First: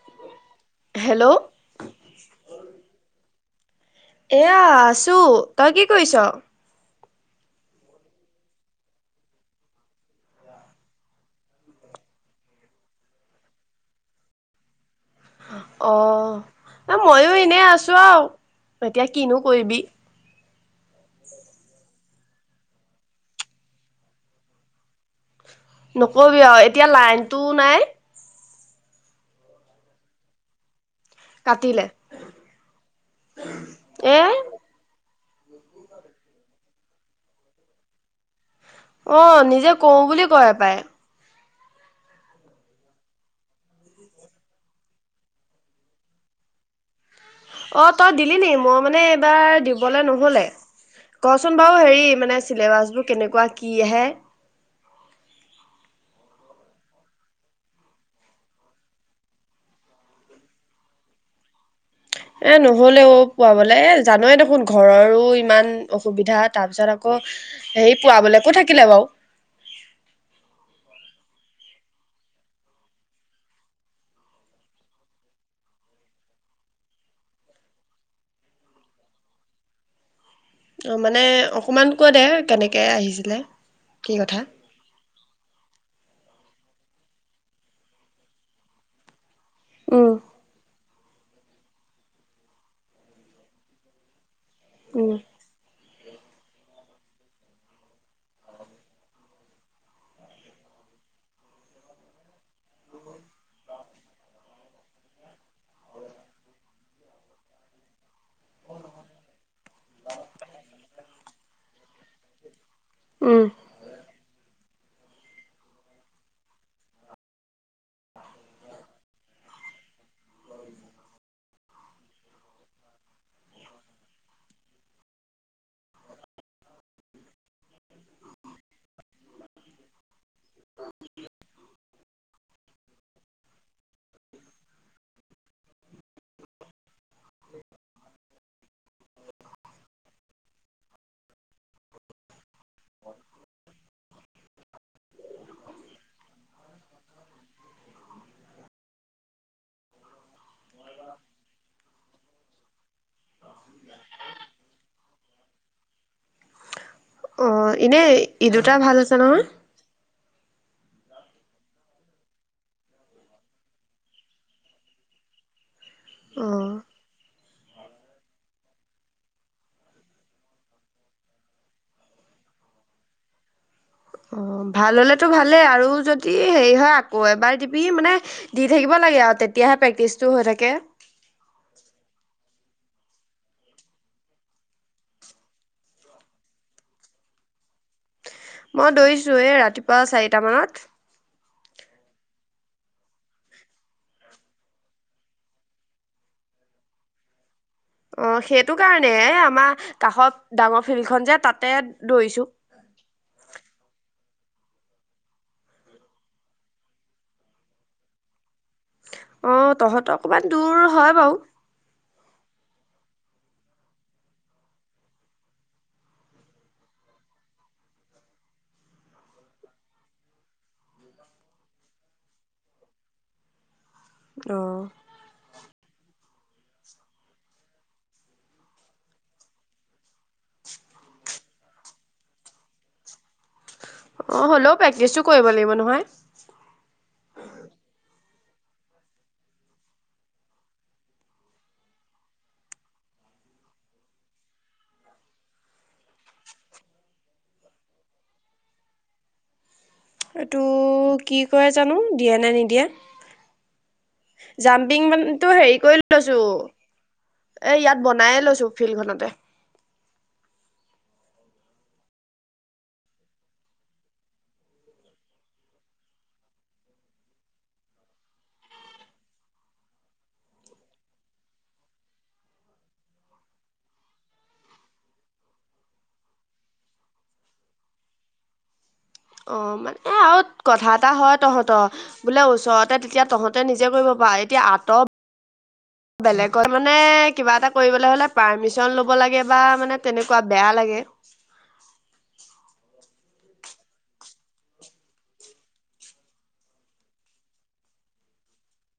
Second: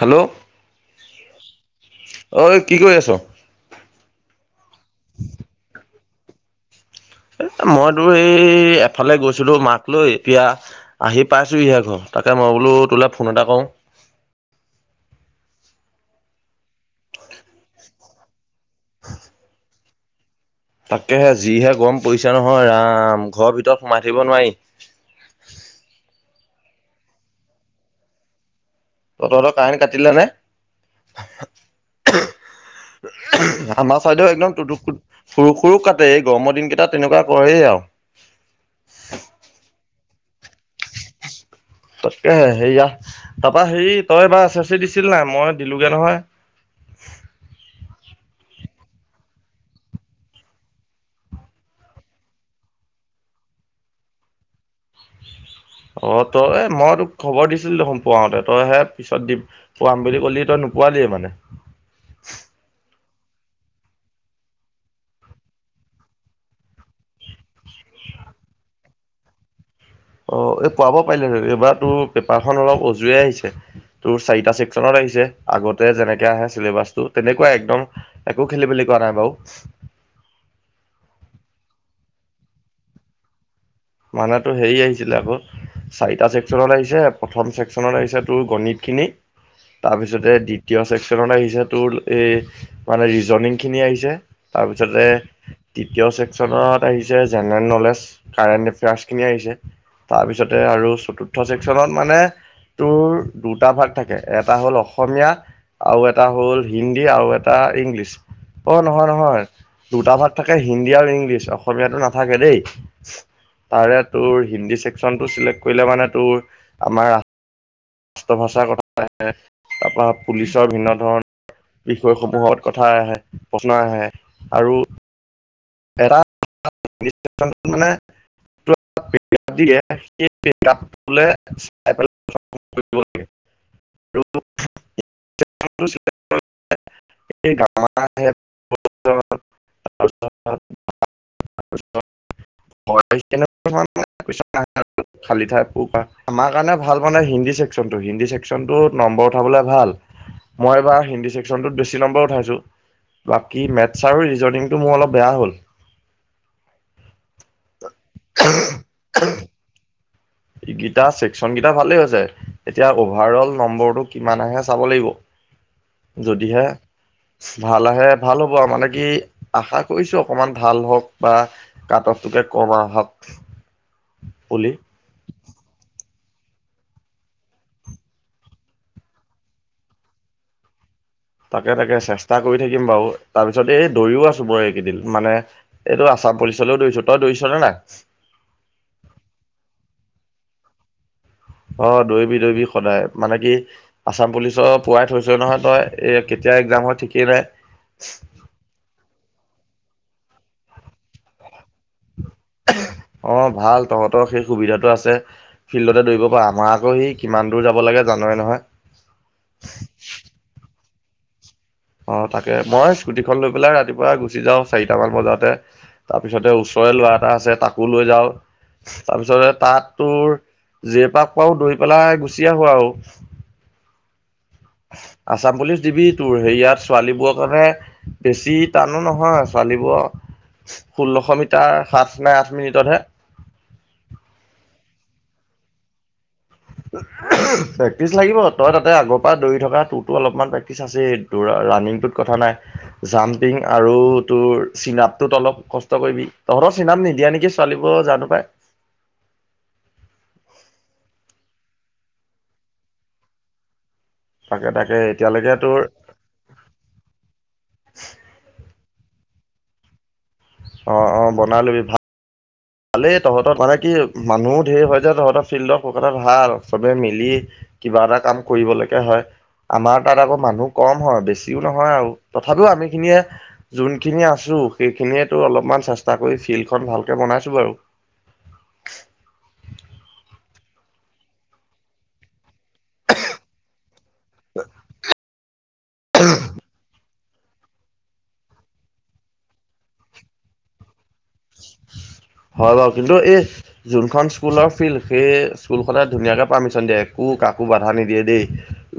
Hello? Hello? ঐ কি কৰি আছ? এয়া আছোঁ। তই কি কৰিছ? এই মই তোৰ এই এফালে গৈছিলোঁ মাক লৈ, এতিয়া আহি পাইছোঁহিহে ঘৰ, তাকে মই বোলো তোলৈ ফোন এটা কৰোঁ। অ' মইও এনে আছোঁ আও, এতিয়া কিনো কৰিবি। তাকেহে, যিহে গৰম পৰিছে নহয় ৰাম, ঘৰৰ ভিতৰত সোমাই থাকিব নোৱাৰি। নকবি আৰু, এতিয়া লাইনটোও নাই। অ' তহঁতৰ কাৰেণ্ট কাটিলে নে? কাটিলে আমাৰ এ চাইডেও একদম টুটুক সুৰুক সুৰুক কাটে। এই গৰমৰ দিনকেইটা তেনেকুৱা কৰেই আও। অ' নিজে কৰোঁ বুলি কৰে পায়। তাকে হেইয়া, তাৰপা হেৰি তই এবাৰ এছ এছ চি দিছিল নাই? মই দিলোগে নহয়। অ', তই দিলি নি? মই মানে এইবাৰ দিবলে নহ'লে। কচোন বাৰু হেৰি মানে ছিলেবাছবোৰ কেনেকুৱা, কি আহে? অ' তই মই তোক খবৰ দিছিল দেখোন পোৱাওঁতে, তইহে পিছত দিম পোৱাম বুলি ক'লি, তই নোপোৱালিয়ে মানে? এ নহ'লে অ' পোৱাবলে। এ জানৱে দেখোন, ঘৰৰো ইমান অসুবিধা, তাৰ পিছত আক' হেৰি পোৱাবলৈকো থাকিলে বাৰু। অ' এই পোৱাব পাৰিলে হয়। এইবাৰ তোৰ পেপাৰখন অলপ অজুৱে আহিছে। তোৰ চাৰিটা ছেক্সনত আহিছে। আগতে যেনেকে আহে ছিলেবাছটো, তেনেকুৱাই একদম একো খেলিমেলি কৰা নাই বাও। অ' মানে অকমান কৈ দে, কেনেকে আহিছিলে। কি কথা মানে তোৰ হেৰি আহিছিলে আক' চাৰিটা ছেক্সনত আহিছে, প্ৰথম ছেক্সনত আহিছে তোৰ গণিতখিনি, উম তাৰপিছতে দ্বি তীয় ছেক্সনত আহিছে তোৰ এই মানে ৰিজনংখিনি আহিছে। তাৰপিছতে উম তৃতীয় ছেক্সনত আহিছে জেনেৰেল ন'লেজ, কাৰেন্ট অ টাষ্টখিনিয়ে আহিছে তাৰপিছতে আৰু চতুৰ্থ চেকচনত মানে তোৰ দুটা ভাগ থাকে এটা হ'ল অসমীয়া। আৰু এটা হ'ল হিন্দী আৰু এটা ইংলিছ। অ' নহয়, নহয় দুটা ভাগ থাকে হিন্দী আৰু ইংলিছ অসমীয়াটো নাথাকে দেই। উম, তাৰে তোৰ হিন্দী চছেকচনটো চিলেক্ট কৰিলে মানে তোৰ আমাৰ ৰাষ্ট্ৰ ভাষাৰ কথাে [unintelligible] তাৰপা পুলিচৰ ভিন্ন ধৰণৰ। বিষয়সমূহত কথা আহে প্ৰশ্ন আহে আৰু এ মানে [unintelligible] [unintelligible] [unintelligible] এই গাঁৱ আহ [unintelligible] নে [unintelligible] [unintelligible] খালি ঠাই পূৰ কৰাআমাৰ কাৰণে ভাল মানে হিন্দী চছেকচনটো হি কোয়েচন নম্বৰ উঠাব ভাল মই এইবাৰ হিন্দী চছেকনত বেছি নম্বৰ উঠাইছো। বাকী মেথছ আৰু ৰিজনিংটো মোৰ অলপ বেয়া হ'ল। অ' এনেই এই দুটা ভাল হৈছে নহয়? ইগিটা চেকচনকেইটা গিটাৰ ভালে হৈছে এতিয়া অভাৰ অল নম্বৰটো কিমান আহে চাব লাগিব। অ যদিহে ভাল আহে ভাল হ'ব আৰু মানে কি আশা কৰিছো অকমান ভাল হওক বা কাতকটোকে কম আহক। অ' বুলি ভাল হ'লেতো ভালেই আৰু যদি হেৰি হয় আকৌ এবাৰ দিবি মানে দি থাকিব লাগে আৰু তেতিয়াহে প্ৰেক্টিচটো হৈ থাকে। তাকে তাকে চেষ্টা কৰি থাকিম বাৰু তাৰপিছত এই দৰিও আছো বৰ এইকেইদিন মানে এইটো আছাম পুলিচলৈও দৰিছো তই দৌৰিছ নে নাই? মই দৌৰিছো এ ৰাতিপুৱা চাৰিটা মানত। অ' দৌৰিবি, দৌৰিবি সদায় মানে কি আছাম পুলিচৰ পোৱাই থৈছ নহয় তই এ কেতিয়া একজাম হয় থঠিকেই নাই। অ' সেইটো কাৰণে এই আমাৰ কাষত ডাঙৰ ফিল্ডখন যে তাতে দৌৰিছো। অ' ভাল তহঁতৰ সেই সুবিধাটো আছে। ফিল্ডতে দৌৰিব পাও আমাৰ আকৌ সি কিমান দূৰ যাব লাগে জানৱে নহয়। অ' তহঁতক অকণমান দূৰ হয় বাৰু। অ' তাকে মই স্কুটিখন লৈ পেলাই ৰাতিপুৱা গুচি যাওঁ চাৰিটামান বজাতে। তাৰ পিছতে ওচৰৰে ল'ৰা এটা আছে তাকো লৈ যাওঁ। তাৰ পিছতে তাত তোৰ জেপাক পাও দৌৰি পেলাই গুচি আহো আৰু। অ', আছাম পুলিচ দিবি তোৰ হেইয়াত ছোৱালীবোৰৰ কাৰণেহে বেছি টানো নহয় ছোৱালী বোৰৰ ষোল্লশ মিটাৰ সাত নে আঠ মিনিটতহে। অ' হ'লেও প্ৰেক্টিচো কৰিব লাগিব নহয়। প্ৰেক্টিচ লাগিব তইটো তাতে আগৰ পৰা দৌৰি থকা তোৰতো অলপমান প্ৰেক্টিচ আছেই। তোৰ ৰানিংটোত কথা নাই। জাম্পিং আৰু তোৰ চিনাপটোত অলপ কষ্ট কৰিবি তহঁতৰ চিনাপ নিদিয়ে নেকি? পোৱালিবোৰৰ জানো পায়। এটো কি কৰে জানোঁ দিয়ে নে নিদিয়ে। তাকে তাকে জাম্পিং মানটো এতিয়ালৈকে হেৰি তোৰ কৰিল লৈছোঁ এ, ইয়াত বনাই লৈছোঁ ফিলখনতে। অ', অ', বনা ললি ভা ভালেই তহঁত্ মানে কি মানুহও ধে হয় যে তহঁত ফিল্ডত [unintelligible] ভাল চবে মিলি কিবা এটা কাম কৰিবলেকে হয়। আমাৰ তাত আকৌ মানুহ কম হয় বেছিও নহয় আৰু তথাপিও আমি খিনিয়ে যোনখিনি আছোঁ সেইখিনিয়ে তোৰ অলপমান চেষ্টা কৰি ফিলখন ভালকে বনাইছোঁ বাৰু। অ', মা এ, আওত কথা এটা হয় তহঁত্ বোলে ওচৰতে তেতিয়া তহঁতে নিজে কৰিব [unintelligible] এতিয়া আঁতপ বেলেগ [unintelligible] মানে কিবা এটাক কৰিবলে হ'লে পাৰ্মিচন ল'ব লাগে বা মানে তেনেকুৱা বেয়া লাগে। হয় বাও কিন্তু এস যোনখন স্কুলৰ ফিল সে স্কুলখনে ধুনীয়াকে পাৰ্মিচন দিয়ে একো কাকো বাধা নিদিয়ে দেই।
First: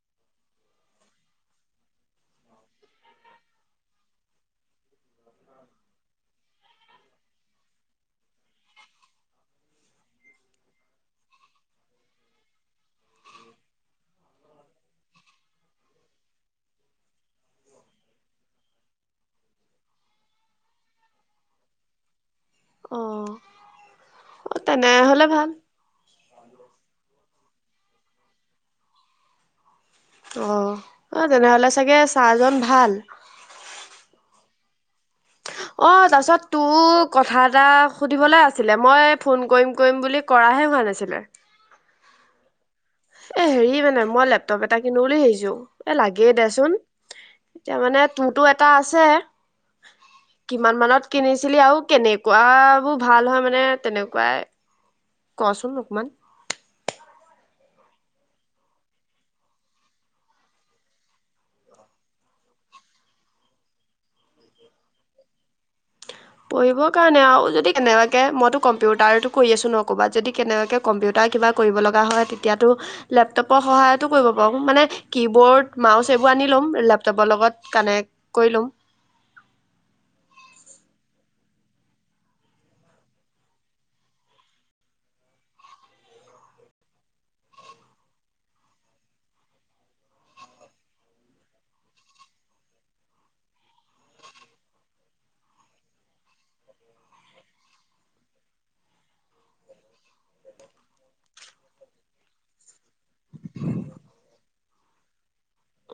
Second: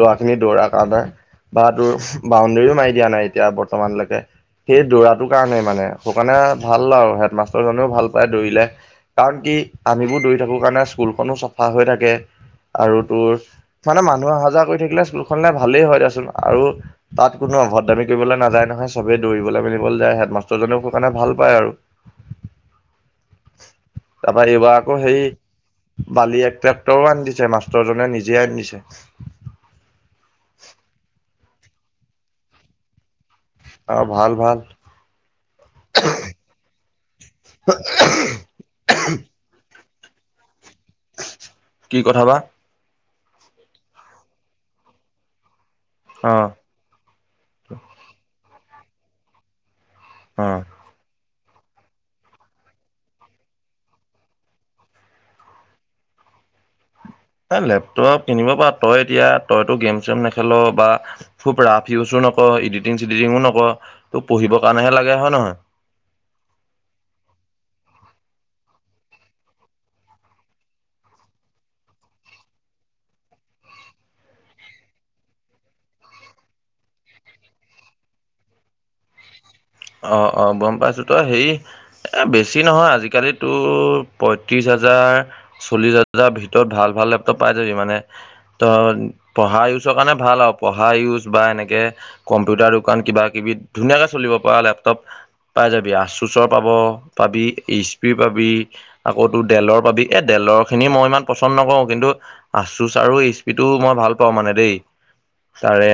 ল'ৰা খিনি দৌৰা কাম হে বা তোৰ বাউণ্ডেৰীও মাৰি দিয়া নাই এতিয়া বৰ্তমানলেকে। সেই দৌৰাটো কাৰণে মানে সৌকাণে ভাল আৰু হেডমাষ্টৰ জনেও ভাল [unintelligible] দৌৰিলে কাৰণ কি আমিবোৰ দৌৰি থাকোঁ কাৰণে স্কুলখনো চফা হৈ থাকে। আৰু তোৰ মানে মানুহ অহা যোৱা কৰি থাকিলে স্কুলখনলে ভালেই হয় দেচোন আৰু তাত কোনো অভদ দামী কৰিবলে নাযায় নহয় চবে দৌৰিবলে মেলিবলে যায় হেডমাষ্টাৰজনেও স কাণে ভাল পায় আৰু। অ'। তাপা এইবা আকৌ হেই তেনেহলে ভাল বালি এক ট্ৰেক্টৰো আনদিছে মাষ্টৰজনে নিজে আনদিছে। অ', এ, তেনেহ'লে চাগে ছাৰজন ভাল। অ', ভাল ভাল। অ', তাছত তো কথা এটা সুধিবলে আছিলে মই ফোন কইম কইম বুলি কৰাহে হোৱা নাছিলে। কি কথা বা? এ, হেৰি মানে মই লেপটপ এটা কিনো বুলি ভাইছো এ, লাগেই অ দেচোন। এতিয়া মানে তোতো এটা আছে অ কিমান মানত কিনিছিলি আও কেনেকুৱা বো ভাল হয় মানে তেনেকুৱাই ক চোন অকোমান এ, লেপটপ কিনিব পাঅ তই এতিয়া তইতো গেম চেম নেখেল বা খুব ৰাফ ইউচো নকৱ ইডিটিং চিদিটিঙো নক ত' পঢ়িব কাঅণেহে লাগে হয় নহয় পঢ়িব কাৰণে আও যদি কেনেবাকে মইতো কম্পিউটাৰতো কৰি আছোঁ ন ক'বাত যদি কেনেবাকে কম্পিউটা কিবা কৰিব লগা হয় তেতিয়াতো লেপটপ্ সহায়তো কৰিব পাৰোঁ মানে কি বৰ্ড, মাউচ এইবো আনি ল'ম লেপটপ লগত কানেক কই লম অ', অ', গম পাইছোঁ ত হেই এ, বেছি নহয় আজিকালি তোৰ পয়ত্ৰিশ হাজাৰ চল্লিশ হাজাৰ ভিতৰত ভাল ভাল লেপটপ পাই যাবি মানে ত' পঢ়া ইউচ্ কাৰণে ভাল আও পঢ়া ইউচ বা এনেকে কম্পিউটা দোকান কিবা কিবি ধুনীয়াকে চলিব পআ লেপটপ পাই যাবি আচোচৰ পাব পাবি এইচপি পাবি আকৌ তোৰ ডেলৰ পাবি এ, ডেলৰ খিনি মই ইমান পচন নকও কিন্তু আচোচ আৰু এইচপিটো মই ভাল পাওঁ মানে দেই তাৰে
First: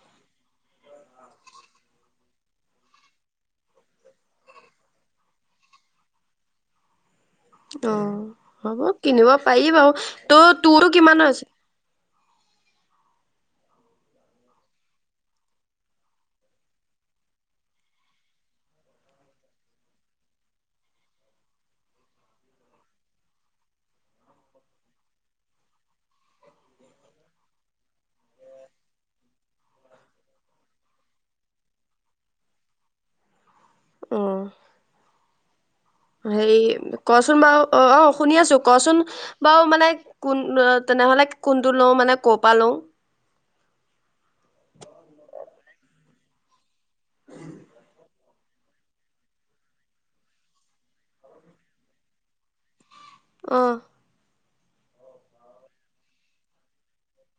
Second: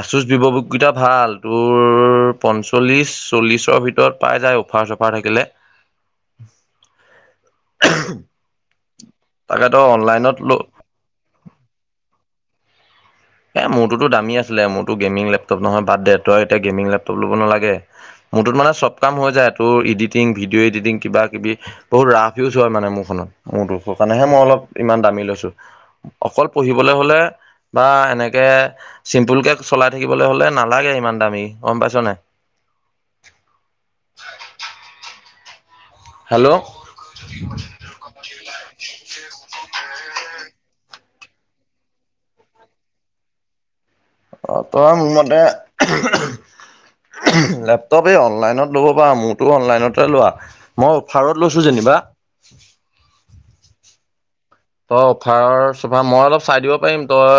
আচুচ [unintelligible] কিটা ভাল তোৰ পঞ্চল্লিছ, চল্লিছ্ ভিতৰত পাই যায় অফাৰ চফাৰ থাকিলে। অ' হ'ব কিনিব পাৰি তাকেতো বাৰু, অনলাইনত ল ত' তোৰটো কিমানৰ আছে? এ মোৰটোতো দামী আছিলে, মোৰতো গেমিং লেপটপ নহয়, বাদ দে তই এতিয়া গেমিং লেপটপ ল'ব নালাগে। মোৰটোত মানে চব কাম হৈ যায়। তোৰ ইডিটিং, ভিডিঅ' এডিটিং কিবাকিবি। বহুত ৰাফ ইউজ হয় মানে মোৰখনত, মোৰ দুখৰ কাৰণেহে মই অলপ ইমান দামী লৈছো। অকল পঢ়িবলে হলে, বা এনেকে চিম্পুল কে চলাই থাকিবলে হলে নালাগে ইমান দামী, গম পাইছ নাই? উম'। হেৰি হেল্ল' কচোন বাৰু অ‌, অ। শুনি আছো, কচোন বাৰু মানে কোন তেনেহলে কোনটো লওঁ মানে ক'ৰ পা লওঁ? অ' তই মোৰ মতে লেপটপ। অনলাইনত ল'ব পাৰ, মোৰতো অনলাইনতে লোৱা, মই অফাৰত লৈছো যেনিবা। অ'। তই অফাৰ চফাৰ, মই অলপ চাই দিব পাৰিম। তই,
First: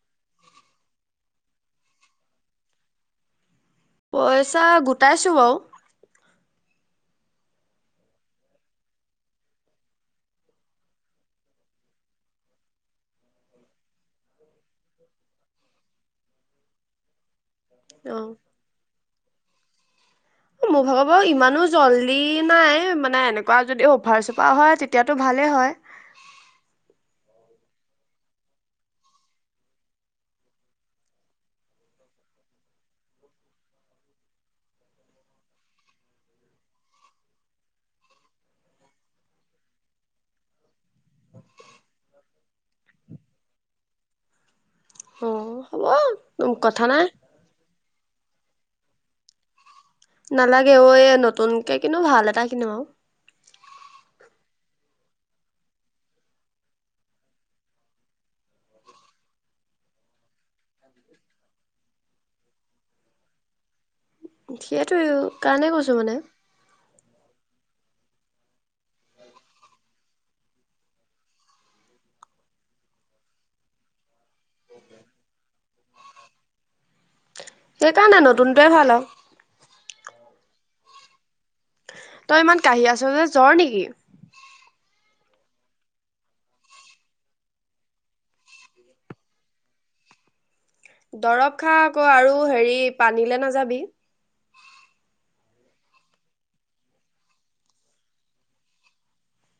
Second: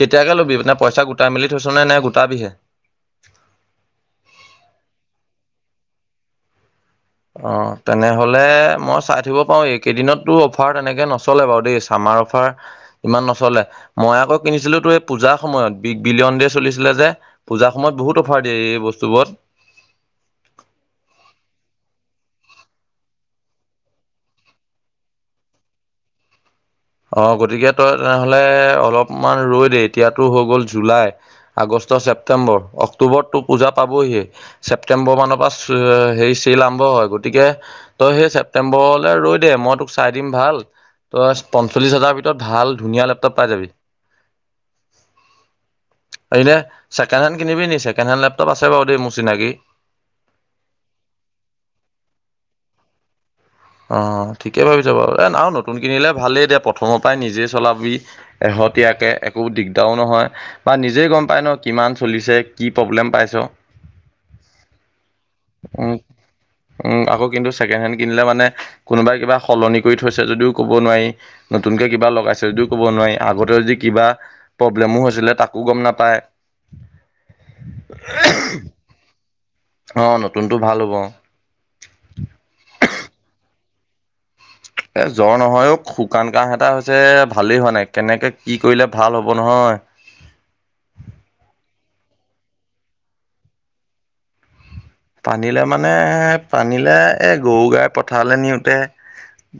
কেতিয়াকে লবি? মানে পইচা গোটাই মেলি থৈছ নে গোটাবিহে? পইচা গোটাইছোঁ বাও। অ' তেনেহলে মই চাই থাকিব পাৰো, এইকেইদিনত তোৰ অফাৰ তেনেকে নচলে বাৰু দেই, চামাৰ অফাৰ। ইমান নচলে, মই আকৌ কিনিছিলো তোৰ এই পূজাৰ সময়ত, বিগ বিলিয়ন দে চলিছিলে যে। পূজাৰ সময়ত অ বহুত অফাৰ দিয়ে এই বস্তুবোৰত। মোৰ ভাগৰ বাৰু ইমানো জল্দি নাই, মানে এনেকুৱা যদি অফাৰ চফাৰ হয় তেতিয়াতো ভালেই হয়। অ' গতিকে তই তেনেহলে অলপমান ৰৈ দে, এতিয়াতো হৈ গ'ল জুলাই। আগষ্ট, ছেপ্টেম্বৰ, অক্টোবৰত তোৰ পূজা পাবহিয়ে। ছেপ্টেম্বৰ মানৰ পা হেৰি, চেল আৰম্ভ হয়। গতিকে তই সে ছেপটেম্বৰলে ৰৈ দে, মই তোক চাই দিম ভাল। পঞ্চল্লিছ হাজাৰ ভিতৰত ভাল ধুনীয়া লেপটপ পাই যাবি। অ'। উম, এনে কথা নাই চেকেণ্ড হেণ কিনিবি নি? ছেকেডেণ্ড লেপটপ আছে বাৰু দেই মোৰ চিনাকি। নালাগে অ' এ নতুনকে কিনো ভাল এটা কিনো। অ' ঠিকেই ভাবিছ বাৰু, এ আৰু নতুন কিনিলে ভালেই দে প্ৰথমৰ পাই নিজে চলাবি। এশহতীয়াকে একো দিগদাৰো নহয়। বা নিজেই গম পাই ন, কিমান চলিছে কি প্ৰব্লেম পাইছ। সেইটো কাৰণেই উম কৈছোঁ মানে। উম' আকৌ কিন্তু ছেকেণ্ড হেণ্ড কিনিলে মানে কোনোবাই কিবা সলনি কৰি থৈছে যদিও কব নোৱাৰি। নতুনকে কিবা লগাইছে যদিও কব নোৱাৰি, আগতে যদি কিবা প্ৰব্লেমো হৈছিলে তাকো গম নাপায়। সেইকাৰণে নতুনটোৱে ভাল আৰু অ' নতুনতটো ভাল হব। তই ইমান কাঁহি আছ যে জ্বৰ নিকি? এ জ্বৰ নহয় অ', শুকান কাহ এটা হৈছে ভালেই হোৱা নাই কেনেকে কি কৰিলে ভাল হ'ব নহয়। দৰব খা আক, আৰু হেৰি পানীলে নাযাবি। পানীলে মানে পানীলে এই গৰু গাই পথাৰলে নিওঁতে।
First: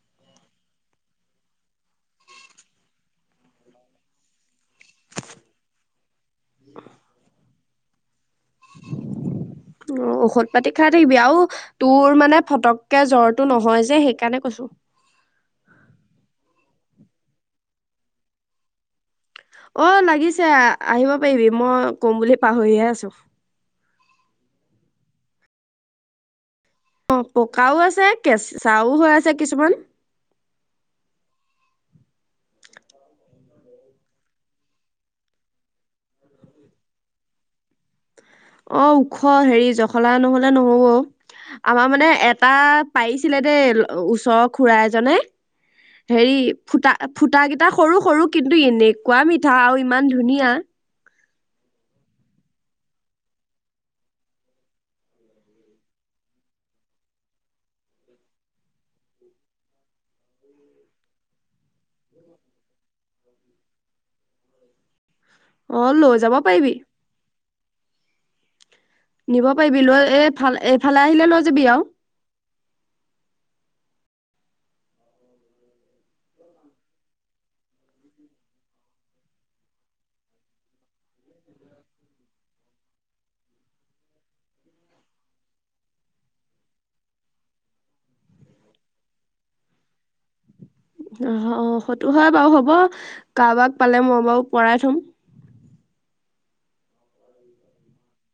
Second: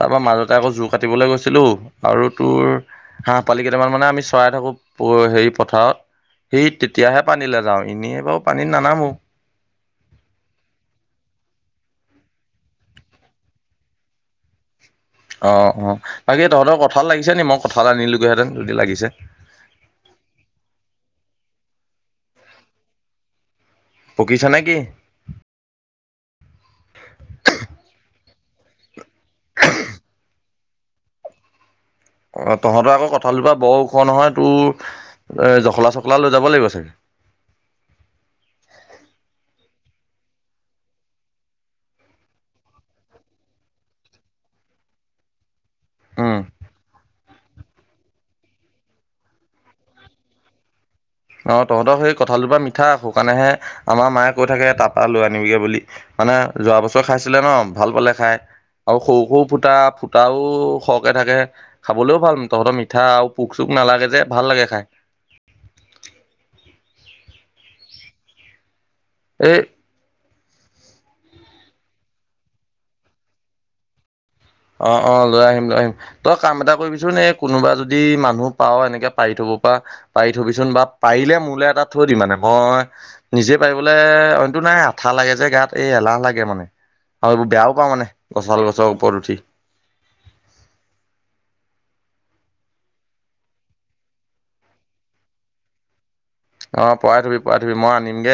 তাপা মাজতে আক জোৰ কাটিবলে গৈছিলো, আৰু তোৰ হাঁহ পোৱালি কেইটামান মানে আমি চৰাই থাকো, হেৰি পথাৰত। সেই তেতিয়াহে পানীলে যাওঁ, এনেই বাৰু পানীত নানামো। অ' ঔষধ পাতি খাই থাকিবি আৰু তোৰ মানে ফটককে জ্বৰটো নহয় যে সেইকাৰণে কৈছো। অ' অ' বাকী তহঁতৰ কঠাল লাগিছে নি? মই কঁঠাল আনিলোগে হেঁতেন যদি লাগিছে। অ লাগিছে আহিব পাৰিবি মই কম বুলি কয় পাহৰিহে আছোঁ। পকিছে নেকি? অ পকাও আছে কেঁচাও হৈ আছে কিছুমান। অ তহঁতৰ আকৌ কঁঠালজোপা বৰ ওখ নহয়, তোৰ এ জখলা চখলা লৈ যাব লাগিব চাগে? অ ওখ, হেৰি জখলা নহলে নহব। আমাৰ মানে এটা পাৰিছিলে দেই ওচৰৰ খুৰা এজনে হেৰি, উম ফুটা, ফুটা, কিটা সৰু সৰু। কিন্তু এনেকুৱা মিঠা আৰু ইমান ধুনীয়া। অ', তহঁতৰ সেই কঠাল জোপা মিঠা, সেই কাৰণেহে আমাৰ মায়ে কৈ থাকে, তাৰ পৰা লৈ আনিবগে বুলি। মানে যোৱা বছৰ খাইছিলে ন', ভাল পালে খাই। আৰু সৰু সৰু ফুটা, ফুটাও সৰকে থাকে। খাবলৈও ভাল, তহঁতৰ মিঠা আৰু পোক চোক নালাগে যে ভাল লাগে খাই। অ', লৈ যাব পাৰিবি। নিব এই পাৰিবি, লয় এইফাল, এইফালে আহিলে লৈ যাবি আৰু। অ', অ', লৈ আহিম, লৈ আহিম। তই কাম এটা কৰিবিচোন, এই কোনোবা যদি মানুহ পাৱ, এনেকে পাৰি থব পৰা পাৰি থবিচোন বা পাৰিলে মোৰলে এটাত থয় দিবি মানে, মই নিজে পাৰিবলৈ অইনটো নাই, আঠা লাগে যে গাত, এই এলাহ লাগে মানে। আৰু এইবোৰ বেয়াও পাওঁ মানে, কঠাল গছৰ ওপৰত উঠি। অ', সেইটো হয় বাৰু, হ'ব কাৰোবাক পালে মই বাৰু পৰাই থম। অ', পৰাই থবি, পৰাই থবি, মই আনিমগে।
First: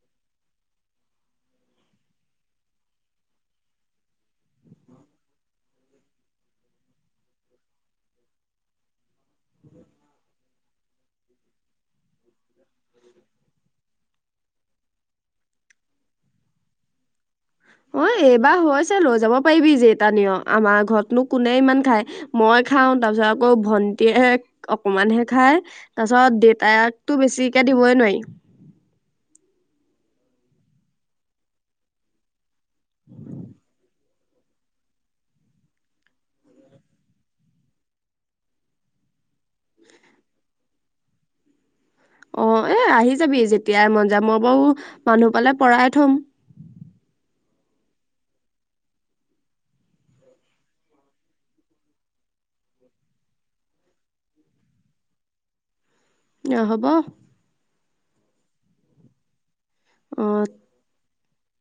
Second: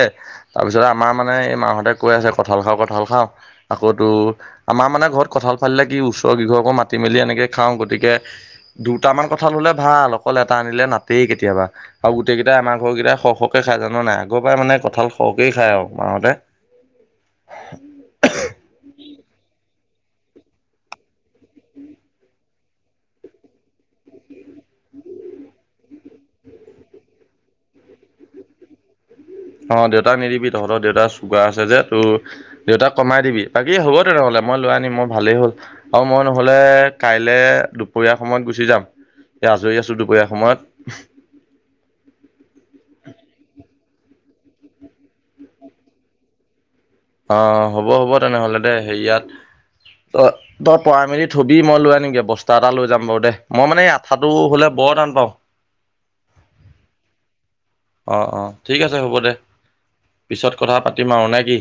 তাৰপিছত আমাৰ মানে এই মাহঁতে কৈ আছে, কঁঠাল খাওঁ, কঁঠাল খাওঁ আকৌ তোৰ আমাৰ মানে ঘৰত কঁঠাল ফালিলে কি, ওচৰ কি ঘৰকো মাতি মেলি এনেকে খাওঁ, গতিকে দুটামান কঠাল হলে ভাল, অকল এটা আনিলে নাঠেই কেতিয়াবা, আৰু গোটেই কেইটাই আমাৰ ঘৰৰ কেইটা, সৰহ সৰহকে খাই, জানা নাই, আগৰ পৰাই মানে কঁঠাল সৰহকেইয খায় আৰু মাহঁতে। হৈছে, লৈ যাব পাৰিবি, যেইটা নিয়, আমাৰ ঘৰতনো কোনে ইমান খায়। মই খাওঁ, তাৰপিছত আকৌ ভন্টীয়ে, অকমানহে খাই। তাৰ পিছত, দেউতাকতো বেছিকে দিবইে নোৱাৰি। অ', দেউতাক নিদিবি, তহঁতৰ দেউতাৰ চুগাৰ আছে যে তোৰ, দেউতাক কমাই দিবি, বাকী হ'ব নহ'লে, মই লৈ আনিম, মই ভালেই হ'ল। আৰু মই নহ'লে কাইলে দুপৰীয়াৰ সময়ত গুচি যাম, এই আজৰি আছো দুপৰীয়াৰ সময়ত। অ', এ আহি যাবি, যেতিয়াই মন যায়, মই বাৰু মানুহ পালে পৰাই থম। অ', হ'ব, হ'ব তেনেহলে দে, হেৰি ইয়াত তই পৰাই মেলি থবি, মই লৈ আনিমগে বস্তা এটা লৈ যাম বাৰু দে, মই মানে এই আঠাটো হ'লে বৰ টান পাওঁ। অ', হ'ব। অঁ, অঁ, ঠিক আছে হ'ব দে, অ পিছত কথা পাতিম আৰু নে কি?